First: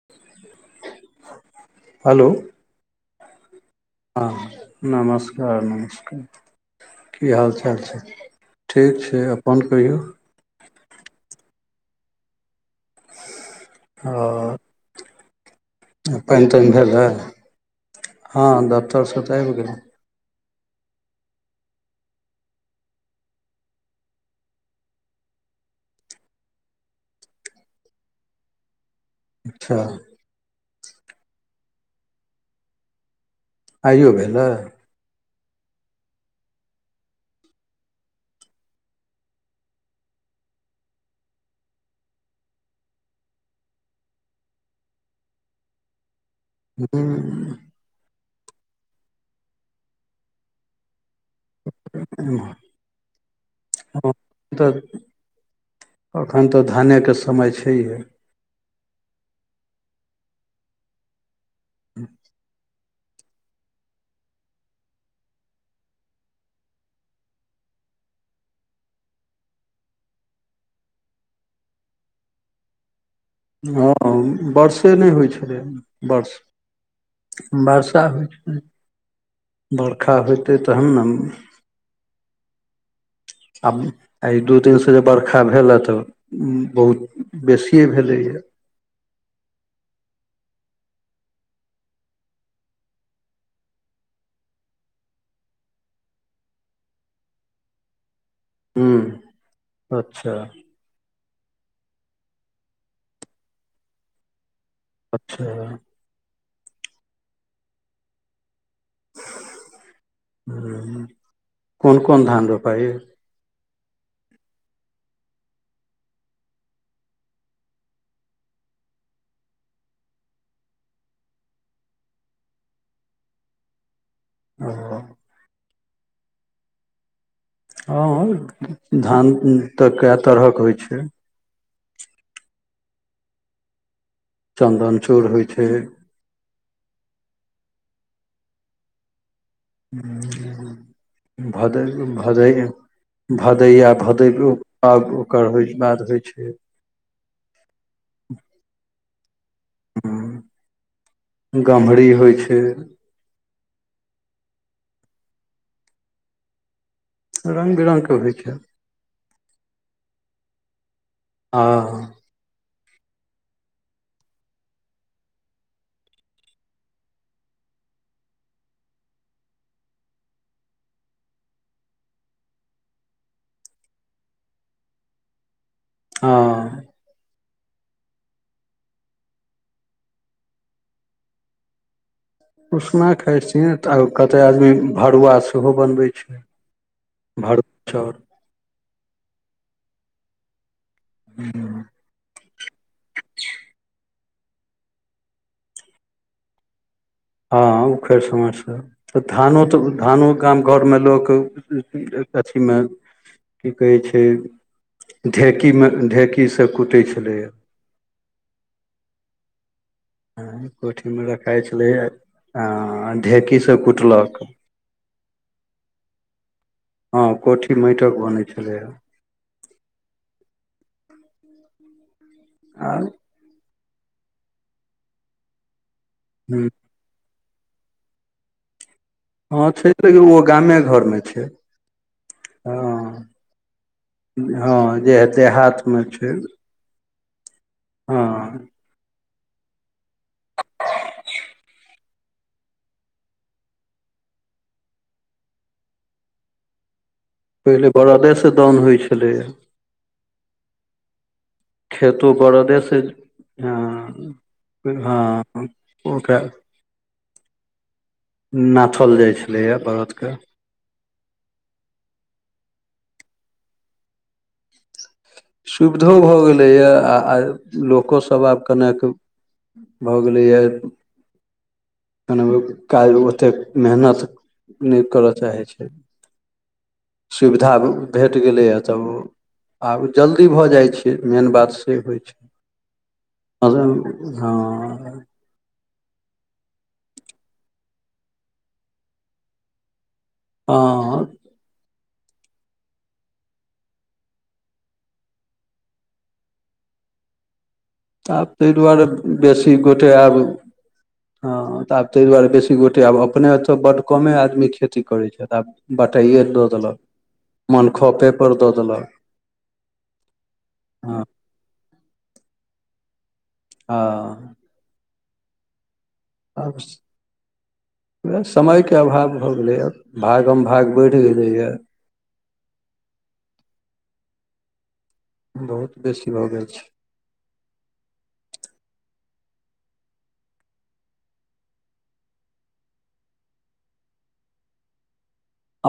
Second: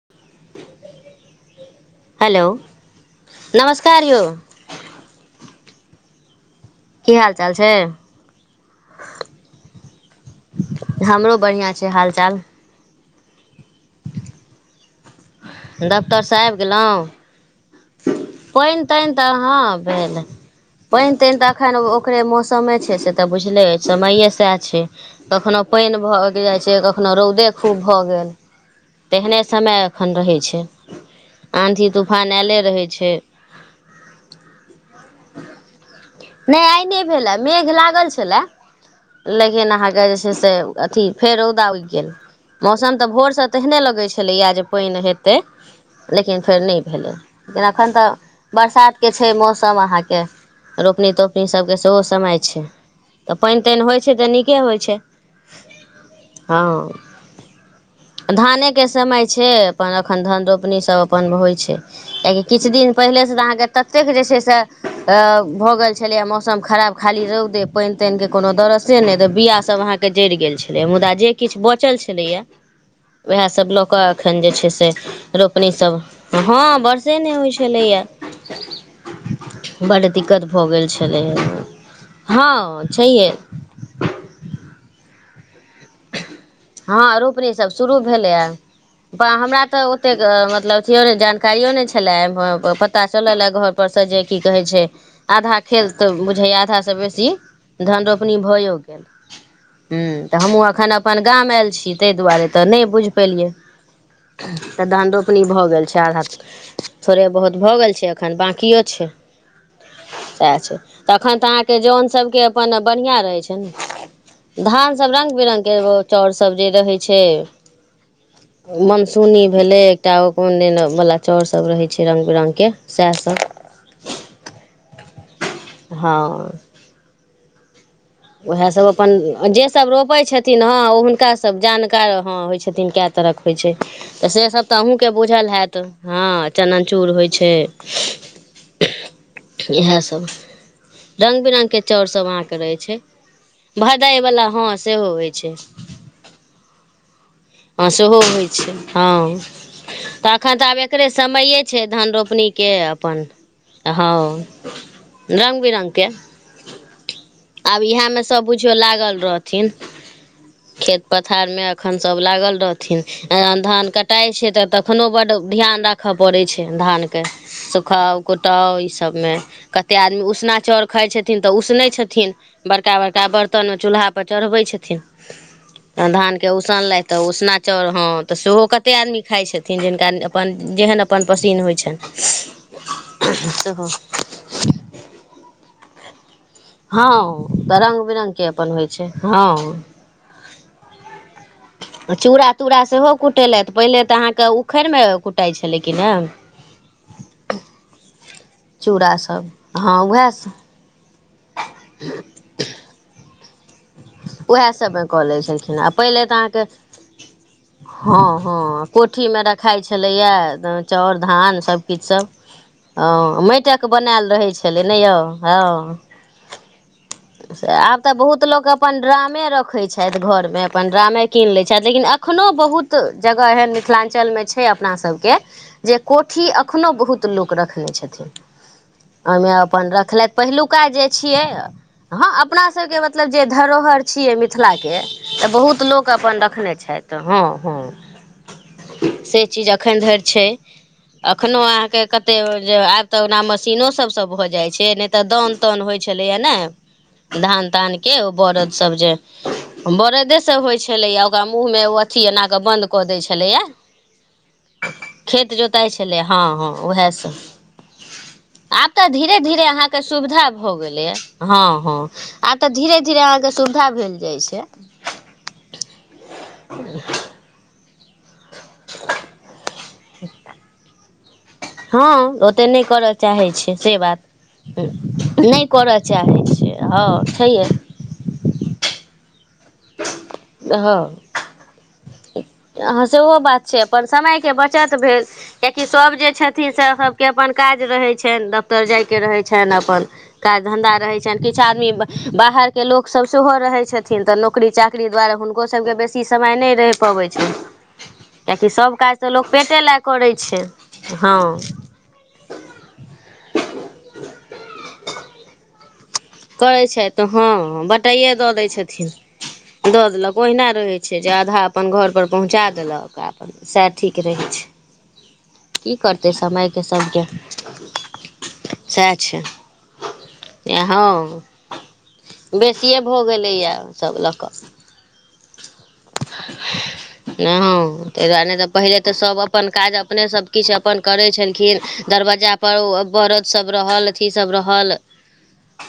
[unintelligible] Hello नमस्कार यौ हँ नमस्कार नमस्कार की हाल चाल छै ठीक छै अपन कहियौ हमरो बढ़ियां छै हाल चाल हऽ डफतरसँ आबि गेलौ भेलै हँ पानि तानि दफ्तरसँ तऽ आबि हँ गेलहुँ भेल पानि तानि तऽ एखन ओकरे मौसमे छै से तऽ बुझले अछि समैए सएह छै कखनो पानि भगि जायछै कखनो रौदे खूब भऽ गेल तेहने अच्छा समय एखन रहै छै आँधी तूफान आयले रहै छै आइयो भेलै नहि आय नै भेलै मेघ लागल छलए लेकिन अहाँके जे छै से अथि फेर रौदा उगि गेल मौसम तऽ भोरस तेहने लगैत छलैया जे पानि हेत तै लेकिन फेर नहि भेलै हँ अखन तऽ बरसात के छै मौसम अहाँ के रोपनी तोपनी अप सभके सेहो समय छै तऽ पानि तानि होय छै तऽ नीके होय छै एखन तऽ हँ धानेके समय छैहे धानेके समय छै अपन एखन धान रोपनी सभ अपन होइत छै कियकि किछ दिन पहिलेसँ तऽ अहाँके ततेक जे छै से भऽ गेल छलैए मौसम खराब खाली रौदे पानि तानि के कोनो दरसे नै त बिया सब अहाँ के जरि गेल छलै मुदा जे किछ बचल छलैया ह [unintelligible] उएहसभ लऽ कऽ एखन जे छै से नहि होइ छलै रोपनीसभ वर्ष हँ वर्षे नहि होय वर्षा छलैए होइ छलै बड्ड बरखा दिक्कत होइतै भऽ तहन गेल ने छलै ह हँ छैहे आब ई दू दिनसँ जे बरखा भेलै तऽ बहुत हँ रोपनी सब बेसिए शुरू भेलैए ब हमरा तऽ ओतेक मतलब अथिओ नहि जानकारियो नहि छलए पता चलल ए घर पर से जे की कहै छै आधा खेत तऽ बुझैया आधा से बेसी धन रोपनी भयो हूँ गेल ह अच्छा तऽ हमूँ अखन अपन गाम आयल छी ताहि दुआरे तऽ नहि बुझि पेलियै तऽ धान रोपनी भऽ अच्छा गेल छै आधा थोड़े बहुत भऽ गेल छै एखन बाकियो छै सेह छै कोन धान कोन सब धान रोपाइ रंग बिरंगके चाउर सब जे रहै छै मनसूनी भेलै एकटा ओ कोन दिनवाला चाउर सब रहै छै रङ्ग बिरङ्गके सएह सब आ हँ हँ उएहसभ अपन जेसभ रोपै तरहक छथिन होइ हँ ओ छै हुनका हुनका सभ जानकार हँ होय छथिन कए तरहक होय छै तऽ से सब तऽ चन्दन अहुँ के चूड़ होइ बुझल छै हयैत हँ चनन चूर होय छै इएहसभ रङ्ंग बिरङ्गके भदै चाउरसभ अहाँके रहैत छै भदै आ भदै भदैवला हँ सेहो होइ ओकर छै होय बाद होइ छै हँ सेहो होय छै हँ तऽ एखन तऽ आब एकरे समये छै गम्हरी धान होइ छै रोपनीके आ अपन हँ रङ्ग बिरङ्गके रंग आब इएह बिरंग के मे होइ सब छै बुझियौ लागल रहथिन खेत पथार मे आ एखन सब लागल रहथिन धान कटाय छै तऽ तखननो बड्ड ध्यान राखय पड़ैत छै धानके सुखाउ कुटाउ ईसभमे कतेक आदमी उसना चाउर खाय छथिन तऽ उसनै छथिन बड़का बड़का बर्तनमे चूल्हापर चढ़बै छथिन [unintelligible] धान के हँ सनलथि तऽ उसना चाउर हँ तऽ सेहो कतेक आदमी खाय छथिन जिनका अपन जेहन अपन पसीन्न होय छनि उसना खाय छिय सेहो तऽ कतेक आदमी भरुआ सेहो बनबै छै हँ भरुआ त रंग चाउर बिरंगग के अपन होइ छै हँ ह चूड़ा तूड़ा सेहो कुटेलथि पहिले तऽ अहाँके उखड़िमे कुटाइत छलै कि ने [inaudible] हँ उखड़ि समटसँ चूड़ा तऽ सब धानो तऽ हँ उएह धानो गाम घरमे लोक कथीमे की कहै छै उएह सबमे कऽ लै छलखिन ढेकीमे आ पहिले तऽ अहाँके ढेकीसभ कूटै छलैए हँ हँ कोठीमे रखाइत छलैए चाउर कोठीमे धान रखाइ छलैए सभकिछुसभ आ हँ ढेकीसँ माटिके बनायल कुटलक रहै छलै ने यौ हँ हँ से कोठी आब तऽ माटिक बहुत बनै लोक छलैए अपन आ ड्रामे रखै छथि घरमे अपन ड्रामे कीन लै छथि लेकिन एखनो बहुत जगह एहन मिथिलांचल में छै अपना सब के जे कोठी अखनो बहुत तऽ लोक रखने छथिन ओहिमे हँ छै अपन रखले लेकिन ओ गामे पहिलुका जे घरमे छियै छै हँ अपनासभके मतलब जे धरोहर छियै हँ मिथिलाके जे तऽ बहुत देहातमे लोक छै अपन रखने छथि हँ हँ से चीज एखन धरि छै अखनो अहाँके कते जे आब तऽ ओना मशीनो सब सब भऽ जाइ छै नहि तऽ दौउन तौन होइ छलैया ने धान पहिले तान के बरदेसँ दाउन बरद सब होइ जे छलैए बरदेसँ होइत छलैएा ओकरा मुँहमे ओ अथी खेतो एना कऽ बन्द बरदेसँ कऽ दैत छलैया हँ खेत हँ जोताइ छलै हँ ओकरा हँ उएहस आब तऽ नाथल जाइ धीरे धीरे छलैया अहाँके बरदके सुविधा भ गेले हँ हँ आ तऽ धीरे धीरे अह के सुविधा भेल जाय छै सुविधो भऽ गेलैए आ लोकोसभ आब कनेक भऽ गेलैए हँ कने ओते नहि काज करय चाहै ओतेक छै से बात मेहनत करय नहि चाहै छै करऽ चाहै छ हँ छैहे सुविधा भेट गेलैए तऽ ओ आब जल्दी भऽ जाइ हँ छै मेन बात से होइ छै हँ सेहो बात हँ छै अपन समयके बचत हँ भेल कियाकि सभ जे छथिन से सभके अपन काज रहै छन दफ्तर जाय के रहै छन अपन काज धन्धा रहैत छनि तऽ किछु आदमी बाहरके लोकसभ सेहो रहैत छथिन तऽ नौ नौकरी चाकरी दुआरे हुनको सबके बेसी समय नहि रहि पबै छै आब किियकि ताहि सभ दुआरे काज तऽ लोक बेसी पेटे लए गोटे करै आब छै हँ तऽ आब ताहि दुआरे बेसी गोटे आब अपने ओतऽ बड कमे आदमी खेती करैत छथि आब बटाईऐ करै छै तऽ हँ बटाइए दऽ दै छथिन दऽ देलक ओहिना रहै छै जे आधा अपन घर पर पहुँचा देलक आ अपन सएह ठीक रहै हँ छै की करतै समयके सभके वएह समयके सएह अभाव छै भऽ गेलैए भागम भाग बढ़ि हँ गेलैए बेसिए भऽ गेलैए सभ लऽ कऽ बहुत बेसी भऽ गेल छै नहि हँ ताहि दुआरे तऽ पहिले तऽ सभ अपन काज अपने सभ किछु अपन करै छलखिन दरवज्जा वरद सभ रहल अथी सब रहल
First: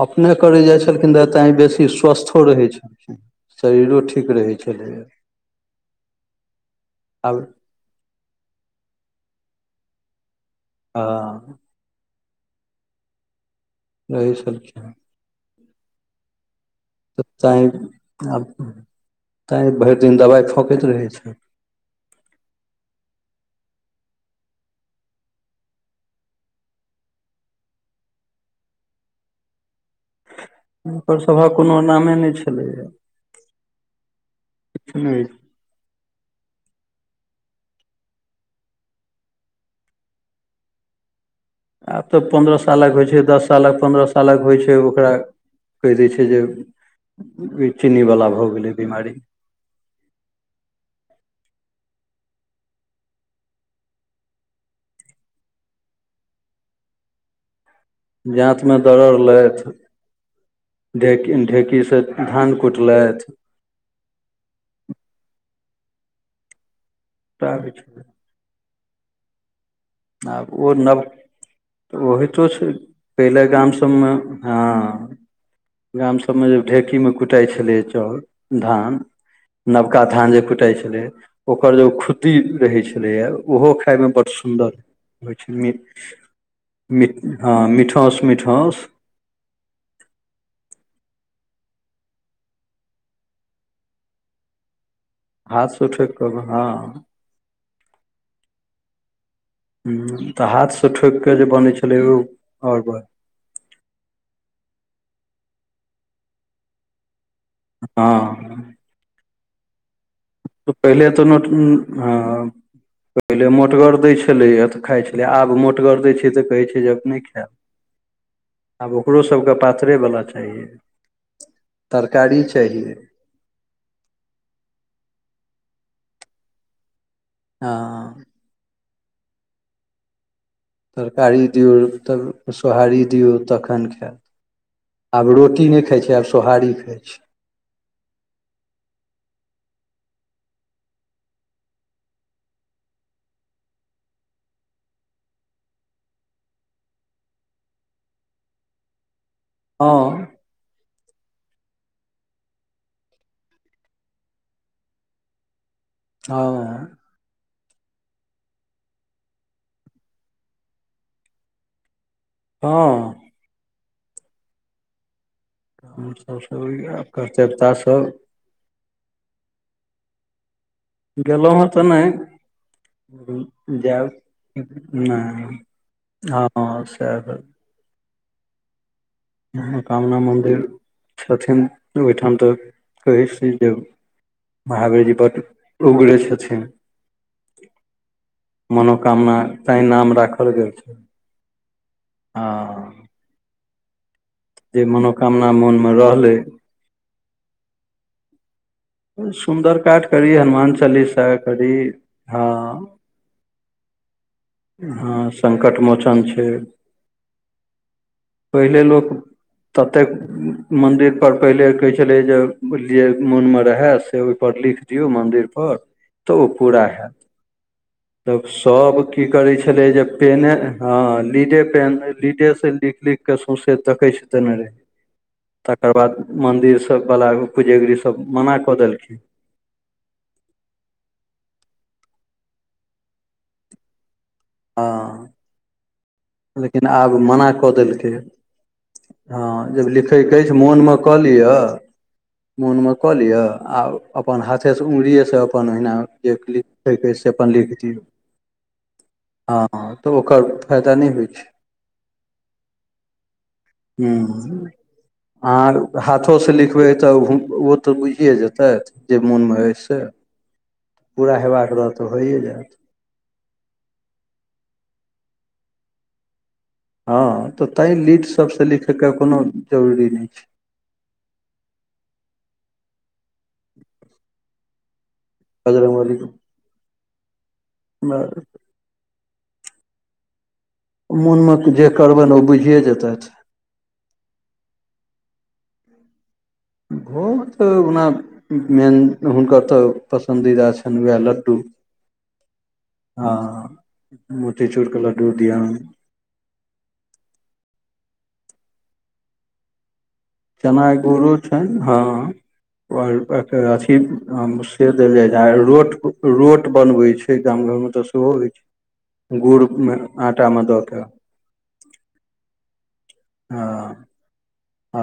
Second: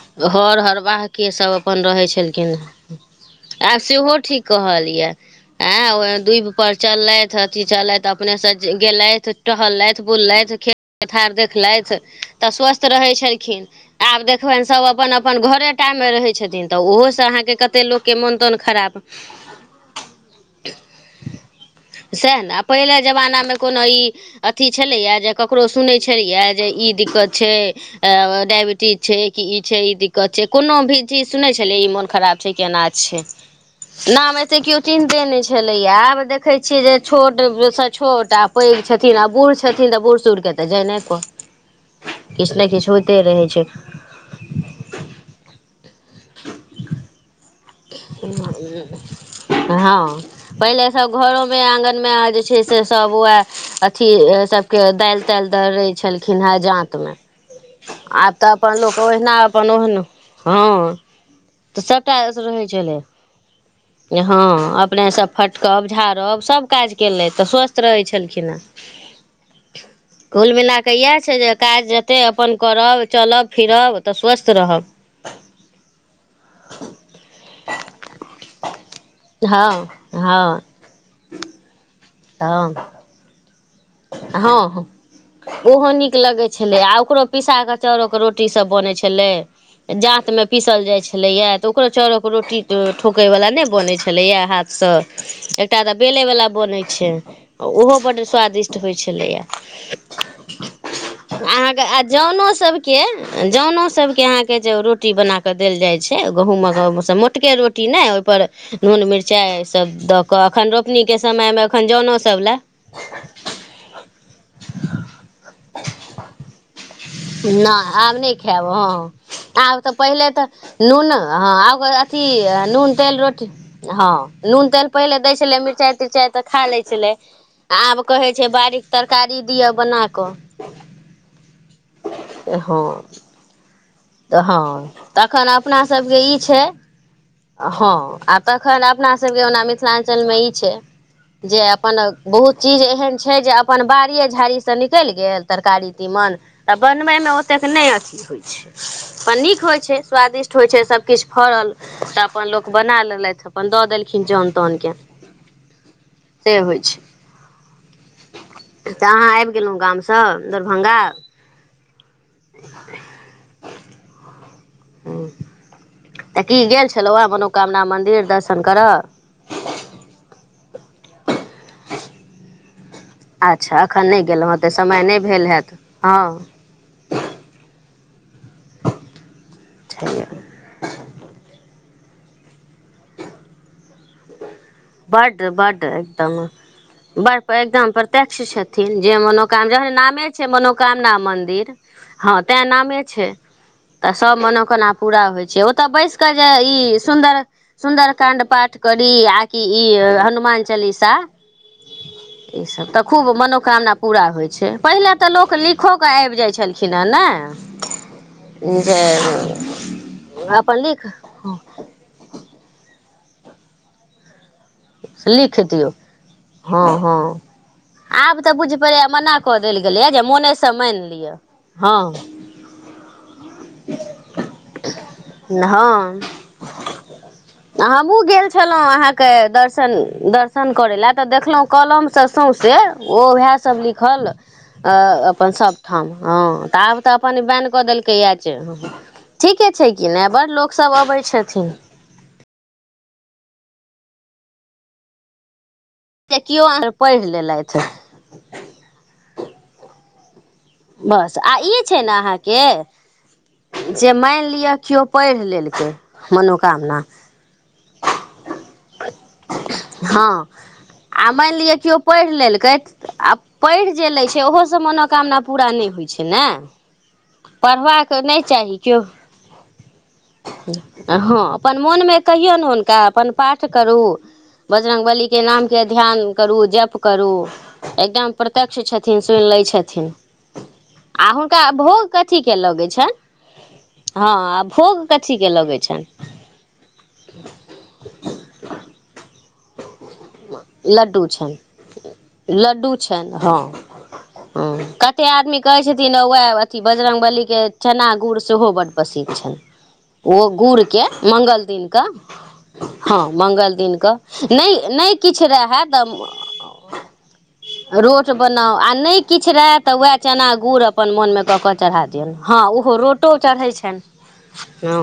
अपने हर करै जाइ छलखिन तऽ हरबाहके तैँ सभ अपन बेसी रहै स्वस्थो रहै छलखिनेँ छलखिन आब शरीरो सेहो ठीक रहै कहल छलैए ये आ ओ डूब पर चललथि आब हथि चलथि अपनेसँ गेलथि टहललथि बुललथि खेत पथार हँ देखलथि तऽ स्वस्थ रहै छलखिन आब रहै देखबनि सभ छलखिन अपन अपन घरे टाइममे रहै छथिन तऽ ओहोसँ अहाँके कतेक लोकके तैँ मोन आब तोन खराब तैँ भरि दिन दबाइ फकैत रहै छ सएह ने आ पहिले जमानामे कोनो ई अथि छलैए जे ककरो सुनैत छलैए जे ई दिक्कत छै। आ, डायबिटीज छै कि ई छै, ई तऽ? कह कोनो भी हुनकर चीज सुनै सभक कोनो छलियै ई मोन नामे खराब नहि छै। छलैए केना छै। नाम ऐते क्यो चिंते नहि छै। भेलेया आब देखै छियै जे छोटसे छोट आ पैघ छथिन आ बुढ़ छथिन तऽ बूढ़ सूढ़के जएने कऽ आब तऽ पन्द्रह सालकऽ होइत छै दस सालक पन्द्रह साल सालक होइ छै ओकरा कहि दै छै जे चीनीवाला भऽ गेलै बिमारी। हँ, पहिले सभ घरोमे आँगनमे जे छै से सभ वए अथी सभके दालि-तालि डालले छलखिन हँ, जाँतमे। आब जाँत अपन में लोक होहिना दरड़लथि अपन हँ, ढेकी ढेकी से सभटा धान रहै छलै। कुटलथि हँ, अपनेसँ फटकब झाड़ब सभ काज केलथि तऽ स्वस्थ रहै छलखिन हे आब ओ कऽ नव इएह छै जे काज तऽ जतेक ओहितो अपन छै। करब पहिले चलब गाम फिरब सभमे तऽ स्वस्थ हँ रहब गाम सभमे जब ढेकीमे कुछ कुटै छलै चाउर धान हँ नबका धान जे हँ कुटे छलै ओकर जे खु खुदी हँ रहै छलैया ओहो खाइमे बड़ हँ सुन्दर हँ होइ छै मि ओहो निक लगै छलै आ मि ओकरो पिसा हँ कऽ चाउरोके मिठाउस रोटीसभ मिठाउस बनैत छलै जाँतमे पीसल जाइत छलैए तऽ ओकरो चउरोक रोटी ठोकयवला नहि बनैत छलैए हाथसँ। एकटा हाथसँ तऽ ठोकि बेले कऽ वाला हँ बनै छै ओहो बड स्वादिष्ट होइ छलैया। तऽ हाथसँ ठोकि कऽ जे बनै छलै अहाँकेँ ओ जनो आओर सभके जनो सभके अहाँकेँ रोटी बना कऽ देल जाइत छै गहूँम म के रोटी ने ओहि हँ पर नून मिरचाई सभ द पहिले तऽ हँ सभ लए पहिल मोतगर। मोटगर देय छले या तऽ खाय छले आब मोटगर देय छै ते कहे छै जे अप खायत नहि आब नहि। खायब हँ, आब तऽ पातरे वाला पहिले तऽ चाहिए नून हँ आकर अथि तरकारी नून चाहिए तेल रोटी हँ, नून तेल पहिले दै छलै मिरचाइ तिरचाइ तऽ खा लै छलै आब। हँ कहै बारीक तरकारी दियअ बना कऽ। तरकारी दियऔ तब हँ सोहारी दियऔ तखन खायल। तऽ हँ, तखन अपना सभके आब ई छै। सोहारी खाइ छै हँ, आ तखन अपना सभके ओना मिथिलांचलमे ई छै। जे अपन बहुत चीज एहन छै जे अपन बाड़ए झाड़ीसँ निकलि गेल तरकारी तीमन। तऽ बनबैमे ओतेक नहि अथी होइत छै। त निक होइत हँ छै स्वादिष्ट होइ छै सभकिछु फड़ल तऽ अपन लोक बना लेलथि अपन दऽ देलखिन जन तनके [inaudible] से होइ छै। तऽ अहाँ आबि गेलहुँ गामसँ दरभंगा? हँ। हमसभ तऽ की सब गेल इएह छलहुँ कर्तव्यता मनोकामना सब मन्दिर दर्शन करऽ? गेलहुँ तऽ नहि। अच्छा एखन जायब नहि गेलहुँ हेँ तऽ समय भेल नहि हैत हँ सभ मनोकामना छैहे मन्दिर छथिन ओहिठाम तऽ कहै छी जे। महावीर जी बड्ड बढ बड्ड उगरे एकदम छथि। बड़ एकदम प्रत्यकछ छथिन जे मनोकामना मनोकम तैं नाम नामे छै राखल गेल मनोकामना मन्दिर। हँ आ तै नामे छै। तऽ सभ जे मनोकना पूरा होइ मनोकामना छै। मोन ओत मे बैस कऽ रहलै जे ई सुन्दर सुन्दर काण्ड पाठ करी आ कि सुन्दर ई काण्ड करी हनुमान चालीसा करी हँ ई सभ तब खूब मनोकामना। पूरा होइत छैय पहिले हँ तऽ लोक संकट लिखो कऽ मोचन आबि छै जाइत छलखिन हेँ ने। पहिले जे लोक ततेक अपन लिख मन्दिर पर पहिले कहै छलै जे जे मोन मे रहे से ओहि पर लिख दियौ मन्दिर लिख पर दियौ तऽ ओ पूरा हँ हैत हँ आब तब तऽ बुझि सब पड़ैये की मना करै कऽ देल छलै जे गेलैये पेने मोनेसँ हँ मानि लिअ लीडे पेन हँ लीडेसँ लिख लिखिक सौँसे तकै छलै। तने तकर बाद हँ मन्दिरसभवला पूजगरीसभ मना कऽ देलखिन। सन दर्शन करै लए तऽ देखलहुँ कलमसँ सौँसे ओ ओएह सब लिखल। हँ अपन सभ ठाम हँ तऽ लेकिन आब तऽ अपन मना बैन कऽ देलकै देलकैए जे। हँ ठीके जब छै कि नहि लिखैके बड़ अछि लोकसभ मोनमे अबै कहऽ लिअ छथिन मोनमे कऽ लिअ आ अपन हाथेसँ अङ्गुरिएसँ अपन ओहिना जे केओ पढ़ि से अपन लिख लेलथि दियौ हँ तऽ ओकर फ बस आ ई छैय ने अहाँके जे मानि हँ लिअ केओ पढ़ि लेलकै अहाँ हाथो से लिखबै मनोकामना तऽ ओ तऽ बुझिए जेतै। तऽ हँ आ पूरा मानि हेबाक लिअ रहत केओ तऽ पढ़ि होइए जायत लेलकै आ पैढ़ि जे लैत छैय ओहोसँ मनोकामना पूरा नहि होइत छैय ने? हँ तऽ तांही पढ़बाक लीड नहि सब से चाही लिखे केओ के कोनो जरूरी नहि छैय। हँ अपन मोनमे कहियौन हुनका अपन पाठ करू बजरंग बली के नाम के बजरङ्गबली ध्यान करु जप करू एकदम प प्रत्यक्ष छथिन सुनि लै छथिन आ मोनमे हुनका जे भोग करबनि कथी ओ के बुझिए लगैत छनि? जेतथि हँ आ भोग कथीके लगैत छनि? भोग तऽ ओना मेन हुनकर त पसन्दीदा छनि वैह लड्डू। लड्डू छनि हँ ह मोतीचूरके कते लड्डू आदमी दियौन कहै छैय थिन वैह अथी बजरंग बली के चना गुड़ सेहो बड पसिन छैन। ओहो गुड़ चना के गुड़ो मंगल छनि दिन हँ के आओर हँ एकर मंगल अथी दिन के। से नहि देल नहि जाइ किछु छै रहै रोट रोट त बनबै छै गाम घरमे तऽ रोट सेहो होइ बनाउ आ नहि किछु गुड़ रहै मे तऽ वएह आटा चना मे दऽ गुड़ के अपन मोन मे कक चढ़ा दियौन ह रोटो चढ़ैइ छैन हँ ह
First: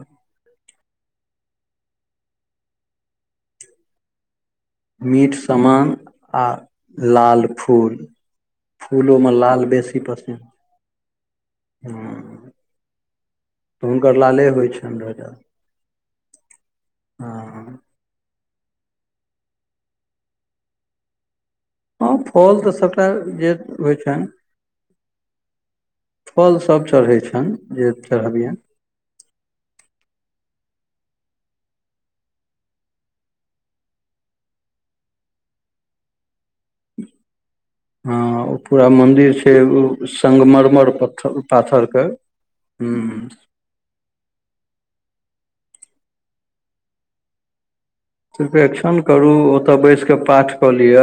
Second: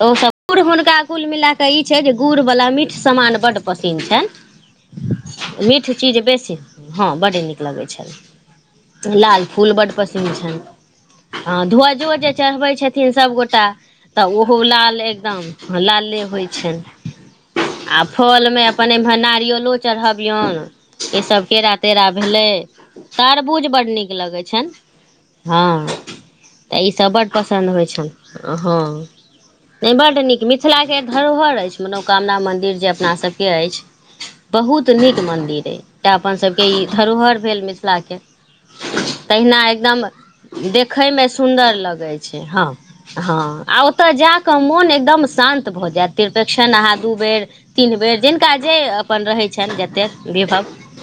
त उ गुड़ हुनका कुल मिलााकऽ ई छैय जे गुड़वला मीठ सामान बड्ड पसिन्न मीठ छनि। मीठ सामान चीज आ बेसी हँ बड्ड लाल नीक लगै फूल फूलो छनि। मे लाल फूल बड्ड बेसी पसन्द छनि। ह ध्वजो जे हँ चढ़बै छथिन सभगोटा हुनकर तऽ लाले ओहो होइ लाल छनि ध्वजा एकदम। ह लाले होइ छनि हँ आब फलमे अपन एमहर नारियलो चढ़बियैन ई सबके केरा तेरा हँ भेलै फल तऽ सभटा जे तारबूज बड् होइ नीक लगै छनि। हँ फल तऽ सभ ईसभ चढ़ै बड छनि पसन्द होइ जे छनि चढ़बियनि हँ। नहि बड नीक मिथिला के धरोहर अछि मनोकामना मंदिर जे अपना सबके के अछि बहुत नीक मंदिर अछि तें अपन सबके ई धरोहर भेल मिथि थिलके हँ ओ पूरा मन्दिर छै तहिना ओ एकदम संगमरमर देखयमे पत्थर सुन्दर पाथर के लगै छैय हँ। हूँ हँ आ ओ ओत जा क मोन एकदम शांत भऽ जायत तिरपेक्षण अहा दू बेर तीन बेर जिनका जे त्रिपेक्षण अपन करू रहै छनि ओतऽ बैस जते कऽ पाठ विभव कऽ लिअ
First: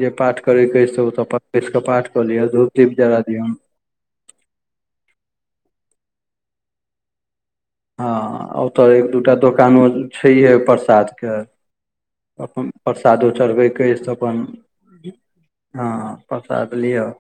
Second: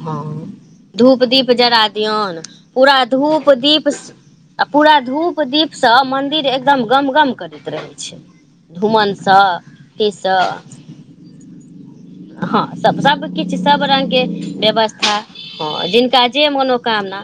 जे हँ पाठ करैके अछि से ओतऽ धूप दीप बैस कऽ जरा पाठ कऽ दियौन लिअ धूप दीप पूरा जरा धूप दियौन दीप पूरा धूप दीप से मंदिर एकदम गम गम कर रहै छैय हँ ओतऽ एक धूमन दूटा सँ दोकानो तहि सँ छैहे प्रसाद के हँ अपन सब सब प्रसादो किछु चढ़बै सब अछि रंग तऽ के अपन व्यवस्था हँ जिनका जे प्रसाद लिअ मनोकामना।